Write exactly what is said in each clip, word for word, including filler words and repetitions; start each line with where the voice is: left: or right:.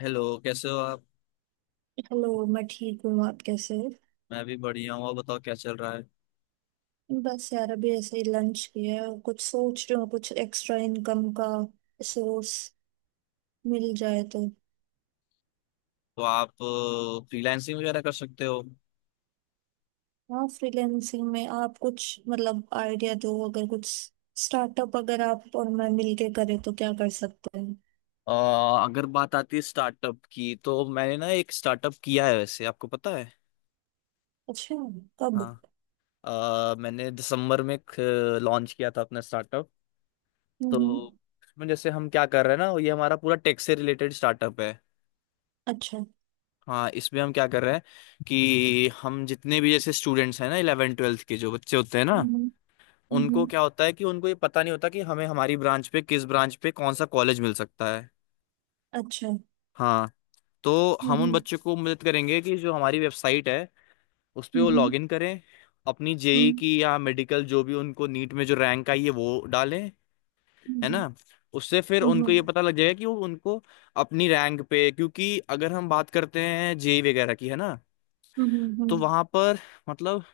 left: Hello कैसे हो आप।
right: हेलो। मैं ठीक हूँ। आप कैसे हो?
left: मैं भी बढ़िया हूँ। और बताओ क्या चल रहा है।
right: बस यार, अभी ऐसे ही लंच किया है और कुछ सोच रही हूँ कुछ एक्स्ट्रा इनकम का सोर्स मिल जाए तो।
left: तो आप फ्रीलांसिंग वगैरह कर सकते हो।
right: हाँ, फ्रीलैंसिंग में आप कुछ मतलब आइडिया दो, अगर कुछ स्टार्टअप अगर आप और मैं मिलके करें तो क्या कर सकते हैं?
left: अ, अगर बात आती है स्टार्टअप की तो मैंने ना एक स्टार्टअप किया है, वैसे आपको पता है।
right: अच्छा।
left: हाँ।
right: कब?
left: अ, मैंने दिसंबर में लॉन्च किया था अपना स्टार्टअप।
right: हम्म।
left: तो इसमें जैसे हम क्या कर रहे हैं ना, ये हमारा पूरा टेक से रिलेटेड स्टार्टअप है।
right: अच्छा।
left: हाँ, इसमें हम क्या कर रहे हैं कि हम जितने भी जैसे स्टूडेंट्स हैं ना, इलेवन ट्वेल्थ के जो बच्चे होते हैं ना,
right: हम्म। हम्म।
left: उनको क्या होता है कि उनको ये पता नहीं होता कि हमें हमारी ब्रांच पे किस ब्रांच पे कौन सा कॉलेज मिल सकता है।
right: अच्छा।
left: हाँ, तो
right: हम्म।
left: हम उन
right: हम्म।
left: बच्चों को मदद करेंगे कि जो हमारी वेबसाइट है उस पे वो
right: हम्म।
left: लॉगिन करें, अपनी जेई
right: हम्म।
left: की या मेडिकल जो भी उनको नीट में जो रैंक आई है वो डालें, है
right: हम्म।
left: ना। उससे फिर उनको ये
right: हम्म।
left: पता लग जाएगा कि वो उनको अपनी रैंक पे, क्योंकि अगर हम बात करते हैं जेई वगैरह की, है ना,
right: हम्म,
left: तो
right: हम्म,
left: वहां पर मतलब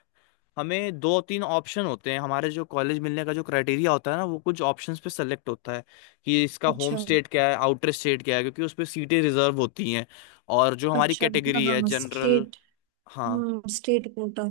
left: हमें दो तीन ऑप्शन होते हैं, हमारे जो कॉलेज मिलने का जो क्राइटेरिया होता है ना, वो कुछ ऑप्शंस पे सेलेक्ट होता है कि इसका होम
right: अच्छा।
left: स्टेट क्या है, आउटर स्टेट क्या है, क्योंकि उस पे सीटें रिजर्व होती हैं। और जो हमारी
right: अच्छा।
left: कैटेगरी है
right: हाँ,
left: जनरल।
right: स्टेट।
left: हाँ।
right: हम्म, स्टेट कोटा।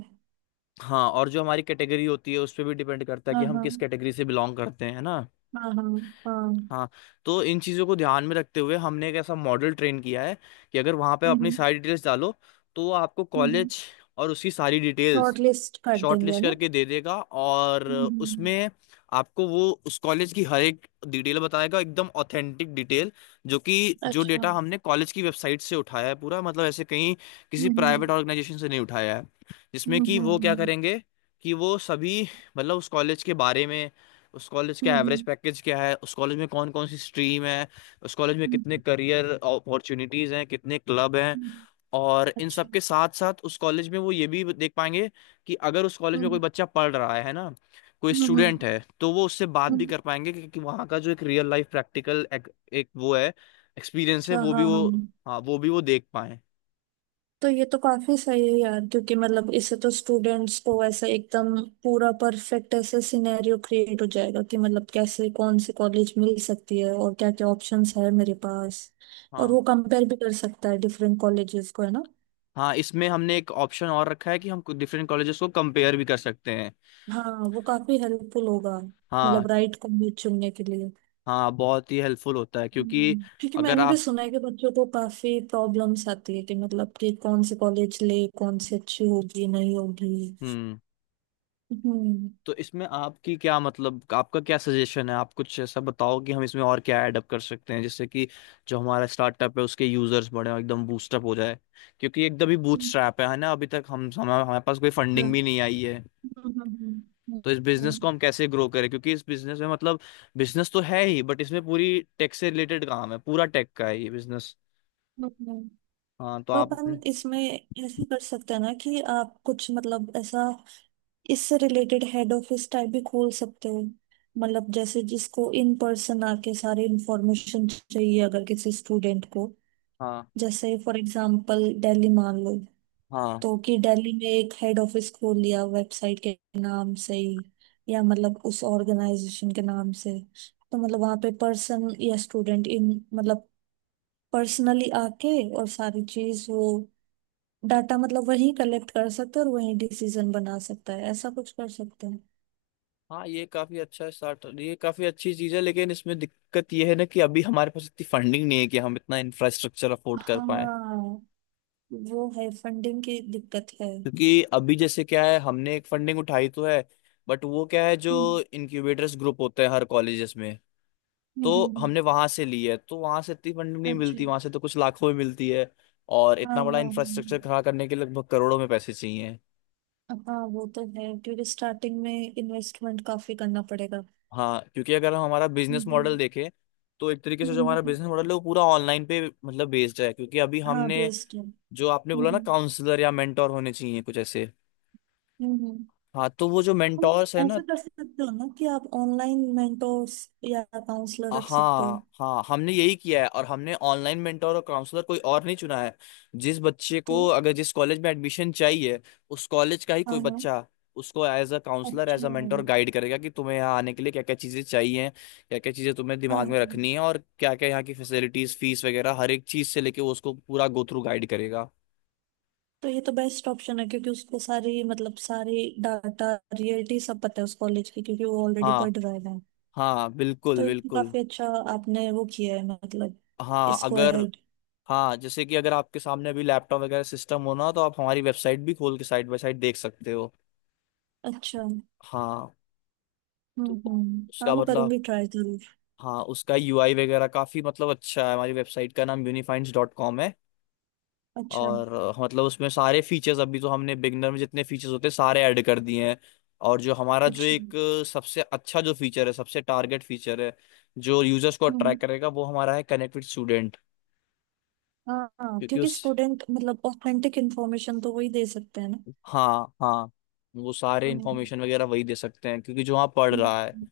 left: हाँ, और जो हमारी कैटेगरी होती है उस पे भी डिपेंड करता है कि
right: हाँ
left: हम
right: हाँ।
left: किस कैटेगरी से बिलोंग करते हैं, है ना।
right: हाँ हाँ। हाँ।
left: हाँ, तो इन चीज़ों को ध्यान में रखते हुए हमने एक ऐसा मॉडल ट्रेन किया है कि अगर वहाँ पे अपनी
right: हम्म।
left: सारी डिटेल्स डालो, तो वो आपको
right: हम्म।
left: कॉलेज और उसकी सारी डिटेल्स
right: शॉर्ट लिस्ट कर देंगे, है
left: शॉर्टलिस्ट
right: ना?
left: करके दे देगा। और
right: हम्म।
left: उसमें आपको वो उस कॉलेज की हर एक डिटेल बताएगा, एकदम ऑथेंटिक डिटेल, जो कि जो
right: अच्छा।
left: डेटा हमने कॉलेज की वेबसाइट से उठाया है पूरा, मतलब ऐसे कहीं किसी
right: हम्म।
left: प्राइवेट ऑर्गेनाइजेशन से नहीं उठाया है। जिसमें
right: हम्म। हम्म।
left: कि
right: हम्म।
left: वो क्या
right: हम्म,
left: करेंगे कि वो सभी, मतलब उस कॉलेज के बारे में, उस कॉलेज का एवरेज
right: हम्म,
left: पैकेज क्या है, उस कॉलेज में कौन कौन सी स्ट्रीम है, उस कॉलेज में
right: हम्म,
left: कितने
right: हम्म,
left: करियर अपॉर्चुनिटीज हैं, कितने क्लब हैं।
right: हम्म,
left: और इन
right: अच्छा।
left: सब के साथ साथ उस कॉलेज में वो ये भी देख पाएंगे कि अगर उस कॉलेज में कोई
right: हम्म।
left: बच्चा पढ़ रहा है है ना, कोई
right: हम्म।
left: स्टूडेंट है, तो वो उससे बात भी
right: हम्म,
left: कर पाएंगे। क्योंकि वहाँ का जो एक रियल लाइफ प्रैक्टिकल एक, एक वो है, एक्सपीरियंस है,
right: अच्छा।
left: वो भी
right: हाँ
left: वो,
right: हाँ।
left: हाँ वो भी वो देख पाए।
right: तो ये तो काफी सही है यार, क्योंकि मतलब इससे तो स्टूडेंट्स को ऐसा एकदम पूरा परफेक्ट ऐसा सिनेरियो क्रिएट हो जाएगा कि मतलब कैसे कौन सी कॉलेज मिल सकती है और क्या क्या ऑप्शंस है मेरे पास। और
left: हाँ,
right: वो कंपेयर भी कर सकता है डिफरेंट कॉलेजेस को, है ना?
left: हाँ इसमें हमने एक ऑप्शन और रखा है कि हम डिफरेंट कॉलेजेस को कंपेयर भी कर सकते हैं।
right: हाँ, वो काफी हेल्पफुल होगा। मतलब
left: हाँ।
right: राइट कॉलेज चुनने के लिए।
left: हाँ, बहुत ही हेल्पफुल होता है क्योंकि
right: हम्म, क्योंकि
left: अगर
right: मैंने भी
left: आप।
right: सुना है कि बच्चों को काफी प्रॉब्लम्स आती है कि मतलब कि कौन से कॉलेज ले, कौन सी अच्छी होगी नहीं होगी।
left: हम्म। तो इसमें आपकी क्या, मतलब आपका क्या सजेशन है, आप कुछ ऐसा बताओ कि हम इसमें और क्या ऐड अप कर सकते हैं, जिससे कि जो हमारा स्टार्टअप है उसके यूजर्स बढ़े और एकदम बूस्टअप हो जाए। क्योंकि एकदम ही
right: हम्म।
left: बूटस्ट्रैप है है ना, अभी तक हम हमारे हमारे पास कोई फंडिंग भी नहीं आई है।
right: हम्म। हम्म, हम्म,
left: तो इस बिजनेस को
right: हम्म,
left: हम कैसे ग्रो करें, क्योंकि इस बिजनेस में मतलब बिजनेस तो है ही, बट इसमें पूरी टेक से रिलेटेड काम है, पूरा टेक का है ये बिजनेस।
right: हम्म।
left: हाँ तो
right: तो
left: आप अपने।
right: अपन इसमें ऐसे कर सकते हैं ना कि आप कुछ मतलब ऐसा इससे रिलेटेड हेड ऑफिस टाइप भी खोल सकते हो। मतलब जैसे जिसको इन पर्सन आके सारी इंफॉर्मेशन चाहिए अगर किसी स्टूडेंट को,
left: हाँ
right: जैसे फॉर एग्जांपल दिल्ली मान लो।
left: हाँ।
right: तो कि दिल्ली में एक हेड ऑफिस खोल लिया वेबसाइट के नाम से ही, या मतलब उस ऑर्गेनाइजेशन के नाम से। तो मतलब वहाँ पे पर्सन या स्टूडेंट इन मतलब पर्सनली आके और सारी चीज वो डाटा मतलब वही कलेक्ट कर सकते हैं और वही डिसीजन बना सकता है, ऐसा कुछ कर सकते हैं।
left: हाँ, ये काफी अच्छा स्टार्ट, ये काफी अच्छी चीज है, लेकिन इसमें दिक्कत ये है ना कि अभी हमारे पास इतनी फंडिंग नहीं है कि हम इतना इंफ्रास्ट्रक्चर अफोर्ड कर पाए।
right: हाँ, वो है फंडिंग की दिक्कत है।
left: क्योंकि अभी जैसे क्या है, हमने एक फंडिंग उठाई तो है, बट वो क्या है जो
right: हम्म।
left: इनक्यूबेटर्स ग्रुप होते हैं हर कॉलेजेस में,
right: हम्म,
left: तो
right: हम्म,
left: हमने वहां से ली है। तो वहां से इतनी फंडिंग नहीं
right: अच्छा।
left: मिलती, वहां से तो कुछ लाखों में मिलती है। और
right: हाँ
left: इतना बड़ा
right: हाँ।
left: इंफ्रास्ट्रक्चर खड़ा करने के लिए लगभग करोड़ों में पैसे चाहिए।
right: हाँ हाँ, वो तो है, क्योंकि स्टार्टिंग में इन्वेस्टमेंट काफी करना पड़ेगा।
left: हाँ, क्योंकि अगर हम हमारा बिजनेस मॉडल
right: हम्म।
left: देखें, तो एक तरीके से जो हमारा
right: हम्म,
left: बिजनेस मॉडल है वो पूरा ऑनलाइन पे मतलब बेस्ड है। क्योंकि अभी
right: हाँ
left: हमने
right: बेस्ट है।
left: जो आपने बोला ना
right: हम्म।
left: काउंसलर या मेंटोर होने चाहिए कुछ ऐसे।
right: हम्म।
left: हाँ, तो वो जो मेंटोर्स है
right: हम्म।
left: ना।
right: ऐसा कर सकते हो ना कि आप ऑनलाइन मेंटोर्स या काउंसलर रख सकते हो।
left: हाँ हाँ, हमने यही किया है। और हमने ऑनलाइन मेंटोर और काउंसलर कोई और नहीं चुना है। जिस बच्चे
right: तो
left: को अगर जिस कॉलेज में एडमिशन चाहिए, उस कॉलेज का ही
right: हाँ
left: कोई
right: हाँ।
left: बच्चा उसको एज अ काउंसलर एज
right: अच्छा।
left: अ मेंटोर गाइड करेगा कि तुम्हें यहाँ आने के लिए क्या क्या चीज़ें चाहिए, क्या क्या चीज़ें तुम्हें
right: हाँ।
left: दिमाग में रखनी है, और क्या क्या यहाँ की फैसिलिटीज फीस वगैरह, हर एक चीज़ से लेके वो उसको पूरा गो थ्रू गाइड करेगा।
right: तो ये तो बेस्ट ऑप्शन है क्योंकि उसको सारी मतलब सारी डाटा रियलिटी सब पता है उस कॉलेज की, क्योंकि वो ऑलरेडी पढ़
left: हाँ,
right: रहा है।
left: हाँ
right: तो
left: बिल्कुल
right: ये तो
left: बिल्कुल।
right: काफी अच्छा, आपने वो किया है मतलब,
left: हाँ
right: इसको
left: अगर।
right: ऐड।
left: हाँ, जैसे कि अगर आपके सामने अभी लैपटॉप वगैरह सिस्टम हो ना, तो आप हमारी वेबसाइट भी खोल के साइड बाय साइड देख सकते हो।
right: अच्छा। हम्म।
left: हाँ, तो
right: हम्म, हाँ,
left: उसका
right: मैं
left: मतलब,
right: करूंगी ट्राई जरूर।
left: हाँ उसका यूआई वगैरह काफी मतलब अच्छा है। हमारी वेबसाइट का नाम यूनिफाइंड्स डॉट कॉम है।
right: अच्छा।
left: और अ, मतलब उसमें सारे फीचर्स अभी तो हमने बिगनर में जितने फीचर्स होते हैं सारे ऐड कर दिए हैं। और जो हमारा जो
right: अच्छा।
left: एक अ, सबसे अच्छा जो फीचर है, सबसे टारगेट फीचर है, जो यूजर्स को
right: हम्म।
left: अट्रैक्ट करेगा, वो हमारा है कनेक्ट विद स्टूडेंट।
right: हाँ हाँ,
left: क्योंकि
right: क्योंकि
left: उस,
right: स्टूडेंट मतलब ऑथेंटिक इन्फॉर्मेशन तो वही दे सकते हैं ना।
left: हाँ हाँ, वो सारे
right: हम्म।
left: इंफॉर्मेशन वगैरह वही दे सकते हैं क्योंकि जो वहाँ पढ़
right: हम्म,
left: रहा है।
right: हम्म।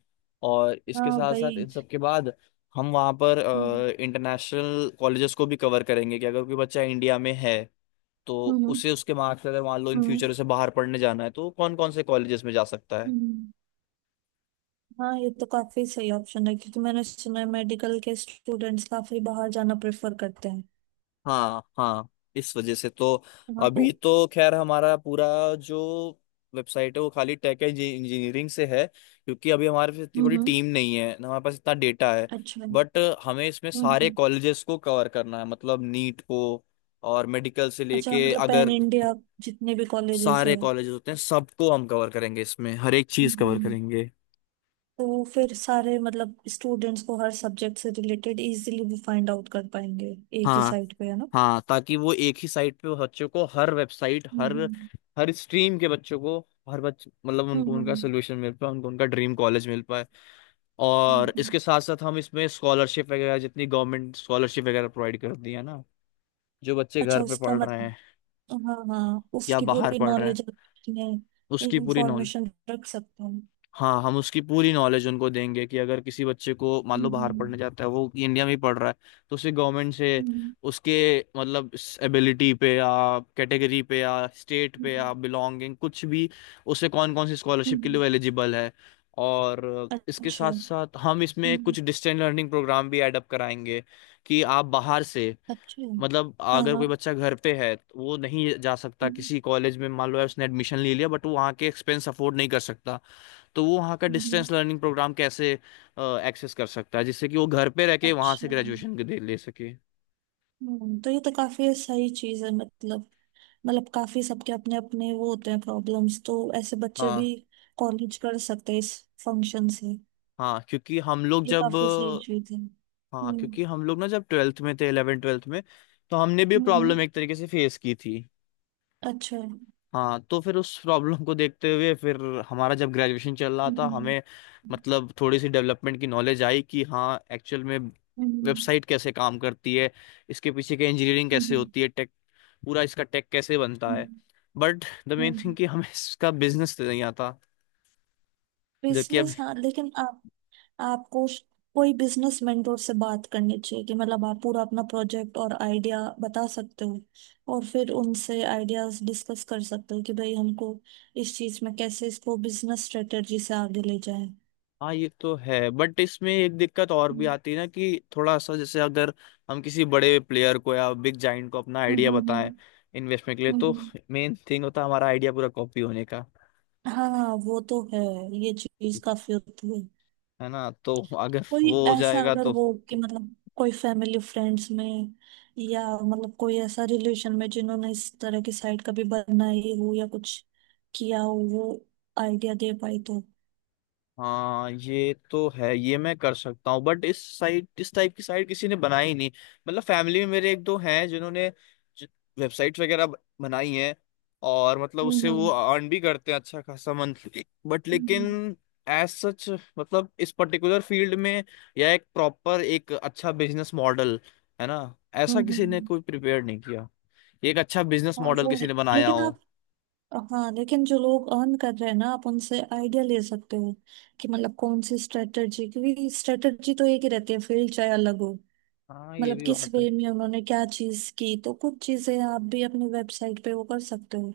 left: और इसके
right: हाँ
left: साथ साथ इन
right: भाई।
left: सब के बाद हम वहाँ पर
right: हम्म।
left: इंटरनेशनल कॉलेजेस को भी कवर करेंगे कि अगर कोई बच्चा इंडिया में है, तो
right: हम्म। हम्म।
left: उसे उसके मार्क्स अगर मान लो इन
right: हम्म।
left: फ्यूचर उसे बाहर पढ़ने जाना है, तो कौन कौन से कॉलेजेस में जा सकता है।
right: हम्म। हाँ, ये तो काफी सही ऑप्शन है, क्योंकि मैंने सुना है मेडिकल के स्टूडेंट्स काफी बाहर जाना प्रेफर करते हैं।
left: हाँ हाँ, इस वजह से तो
right: हाँ तो।
left: अभी तो खैर हमारा पूरा जो वेबसाइट है वो खाली टेक इंजीनियरिंग से है, क्योंकि अभी हमारे पास इतनी बड़ी
right: हम्म।
left: टीम नहीं है ना, हमारे पास इतना डेटा है।
right: अच्छा।
left: बट हमें इसमें सारे
right: हम्म।
left: कॉलेजेस को कवर करना है, मतलब नीट को और मेडिकल से
right: अच्छा,
left: लेके
right: मतलब पैन
left: अगर
right: इंडिया जितने भी कॉलेजेस
left: सारे
right: हैं।
left: कॉलेजेस होते हैं सबको हम कवर करेंगे, इसमें हर एक चीज कवर
right: हम्म।
left: करेंगे।
right: तो फिर सारे मतलब स्टूडेंट्स को हर सब्जेक्ट से रिलेटेड इजीली वो फाइंड आउट कर पाएंगे एक ही
left: हाँ,
right: साइट पे, है ना?
left: हाँ ताकि वो एक ही साइट पे बच्चों को हर वेबसाइट, हर
right: हम्म।
left: हर स्ट्रीम के बच्चों को, हर बच्चे, मतलब उनको
right: हम्म।
left: उनका
right: हम्म।
left: सोल्यूशन मिल पाए, उनको उनका ड्रीम कॉलेज मिल पाए। और
right: हम्म।
left: इसके साथ साथ हम इसमें स्कॉलरशिप वगैरह जितनी गवर्नमेंट स्कॉलरशिप वगैरह प्रोवाइड कर दी, है ना, जो बच्चे
right: अच्छा,
left: घर पे
right: उसका
left: पढ़ रहे
right: मतलब।
left: हैं
right: हाँ हाँ,
left: या
right: उसकी
left: बाहर
right: पूरी
left: पढ़ रहे हैं,
right: नॉलेज अपने
left: उसकी पूरी नॉलेज।
right: इंफॉर्मेशन रख सकते हैं।
left: हाँ, हम उसकी पूरी नॉलेज उनको देंगे कि अगर किसी बच्चे को मान लो
right: हम्म।
left: बाहर
right: हम्म,
left: पढ़ने जाता है, वो इंडिया में ही पढ़ रहा है, तो उसे गवर्नमेंट से
right: हम्म।
left: उसके मतलब एबिलिटी पे या कैटेगरी पे या स्टेट पे या
right: हम्म,
left: बिलोंगिंग कुछ भी, उसे कौन कौन सी स्कॉलरशिप के
right: हम्म,
left: लिए एलिजिबल है। और इसके
right: अच्छा।
left: साथ साथ हम इसमें
right: हम्म,
left: कुछ डिस्टेंस लर्निंग प्रोग्राम भी ऐड अप कराएंगे कि आप बाहर से,
right: अच्छा।
left: मतलब
right: हाँ
left: अगर कोई
right: हाँ।
left: बच्चा घर पे है तो वो नहीं जा सकता
right: हम्म,
left: किसी कॉलेज में, मान लो है उसने एडमिशन ले लिया बट वो वहाँ के एक्सपेंस अफोर्ड नहीं कर सकता, तो वो वहाँ का
right: हम्म,
left: डिस्टेंस लर्निंग प्रोग्राम कैसे एक्सेस कर सकता है, जिससे कि वो घर पे रह के वहाँ से
right: अच्छा।
left: ग्रेजुएशन दे ले सके।
right: हम्म, तो ये तो काफी सही चीज है, मतलब मतलब काफी सबके अपने अपने वो होते हैं प्रॉब्लम्स, तो ऐसे बच्चे भी
left: हाँ।
right: कॉलेज कर सकते हैं इस फंक्शन से।
left: हाँ क्योंकि हम लोग
right: ये
left: जब,
right: काफी सही चीज है।
left: हाँ
right: हम्म।
left: क्योंकि हम लोग ना जब ट्वेल्थ में थे, इलेवन ट्वेल्थ में, तो हमने भी
right: हम्म,
left: प्रॉब्लम एक तरीके से फेस की थी।
right: अच्छा।
left: हाँ, तो फिर उस प्रॉब्लम को देखते हुए फिर हमारा जब ग्रेजुएशन चल रहा था,
right: हम्म।
left: हमें मतलब थोड़ी सी डेवलपमेंट की नॉलेज आई कि हाँ एक्चुअल में
right: हम्म।
left: वेबसाइट कैसे काम करती है, इसके पीछे की इंजीनियरिंग कैसे
right: हम्म।
left: होती है, पूरा इसका टेक कैसे बनता है। बट द मेन थिंग
right: हम्म,
left: कि हमें इसका बिजनेस नहीं आता। जबकि अब,
right: बिजनेस हाँ, लेकिन आपको उस- कोई बिजनेस मेंटोर से बात करनी चाहिए कि मतलब आप पूरा अपना प्रोजेक्ट और आइडिया बता सकते हो, और फिर उनसे आइडियाज डिस्कस कर सकते हो कि भाई हमको इस चीज में कैसे इसको बिजनेस स्ट्रेटेजी से आगे ले जाए।
left: हाँ ये तो है, बट इसमें एक दिक्कत और भी
right: हम्म।
left: आती है ना कि थोड़ा सा जैसे अगर हम किसी बड़े प्लेयर को या बिग जाइंट को अपना
right: हम्म।
left: आइडिया बताएं
right: हम्म।
left: इन्वेस्टमेंट के लिए,
right: हम्म,
left: तो
right: हम्म।
left: मेन थिंग होता है हमारा आइडिया पूरा कॉपी होने का।
right: हाँ, वो तो है, ये चीज काफी होती है।
left: है ना, तो अगर
right: कोई
left: वो हो
right: ऐसा
left: जाएगा
right: अगर
left: तो।
right: हो कि मतलब कोई फैमिली फ्रेंड्स में या मतलब कोई ऐसा रिलेशन में जिन्होंने इस तरह की साइट कभी बनाई हो या कुछ किया हो, वो आइडिया दे पाई तो।
left: हाँ ये तो है, ये मैं कर सकता हूँ, बट इस साइट इस टाइप की साइट किसी ने बनाई नहीं। मतलब फैमिली में मेरे एक दो हैं जिन्होंने वेबसाइट वगैरह ब- बनाई हैं, और मतलब उससे
right: हम्म।
left: वो
right: हम्म।
left: अर्न भी करते हैं अच्छा खासा मंथली बट।
right: हम्म।
left: लेकिन एज सच मतलब इस पर्टिकुलर फील्ड में या एक प्रॉपर एक अच्छा बिजनेस मॉडल, है ना, ऐसा
right: हम्म,
left: किसी ने
right: हम्म।
left: कोई प्रिपेयर नहीं किया, एक अच्छा बिजनेस
right: हाँ,
left: मॉडल
right: वो है।
left: किसी ने बनाया
right: लेकिन
left: हो।
right: आप हाँ, लेकिन जो लोग अर्न कर रहे हैं ना, आप उनसे आइडिया ले सकते हो कि मतलब कौन सी स्ट्रेटजी, क्योंकि स्ट्रेटजी तो एक ही रहती है, फील्ड चाहे अलग हो।
left: हाँ ये
right: मतलब
left: भी
right: किस
left: बात है।
right: वे में उन्होंने क्या चीज की, तो कुछ चीजें आप भी अपनी वेबसाइट पे वो कर सकते हो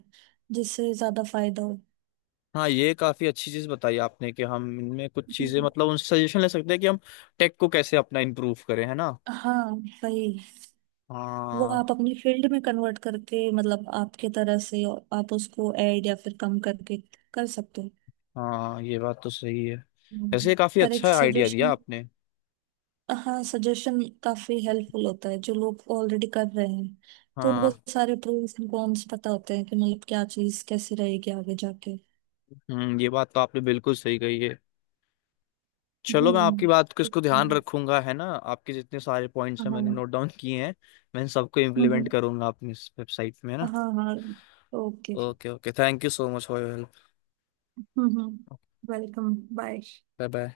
right: जिससे ज्यादा फायदा हो।
left: हाँ ये काफी अच्छी चीज बताई आपने कि हम इनमें कुछ चीजें,
right: हम्म।
left: मतलब उनसे सजेशन ले सकते हैं कि हम टेक को कैसे अपना इम्प्रूव करें, है ना।
right: हाँ वही। वो
left: हाँ।
right: आप अपनी फील्ड में कन्वर्ट करके मतलब आपके तरह से, और आप उसको ऐड या फिर कम करके कर सकते हो।
left: हाँ ये बात तो सही है। वैसे ये
right: हम्म।
left: काफी
right: पर एक
left: अच्छा आइडिया दिया
right: सजेशन।
left: आपने।
right: हाँ, सजेशन काफी हेल्पफुल होता है, जो लोग ऑलरेडी कर रहे हैं तो उनको
left: हाँ।
right: सारे प्रोस एंड कॉन्स पता होते हैं कि मतलब क्या चीज कैसी रहेगी आगे जाके।
left: हम्म, ये बात तो आपने बिल्कुल सही कही है। चलो मैं आपकी
right: हम्म।
left: बात को इसको
right: एक-
left: ध्यान रखूंगा, है ना, आपके जितने सारे पॉइंट्स हैं मैंने
right: हाँ।
left: नोट डाउन किए हैं। मैं इन सबको इम्प्लीमेंट
right: हम्म।
left: करूंगा अपनी इस वेबसाइट में, है ना।
right: हाँ हाँ। Okay.
left: Okay okay, thank you so much for your help.
right: Hmm. Welcome, bye.
left: Bye bye.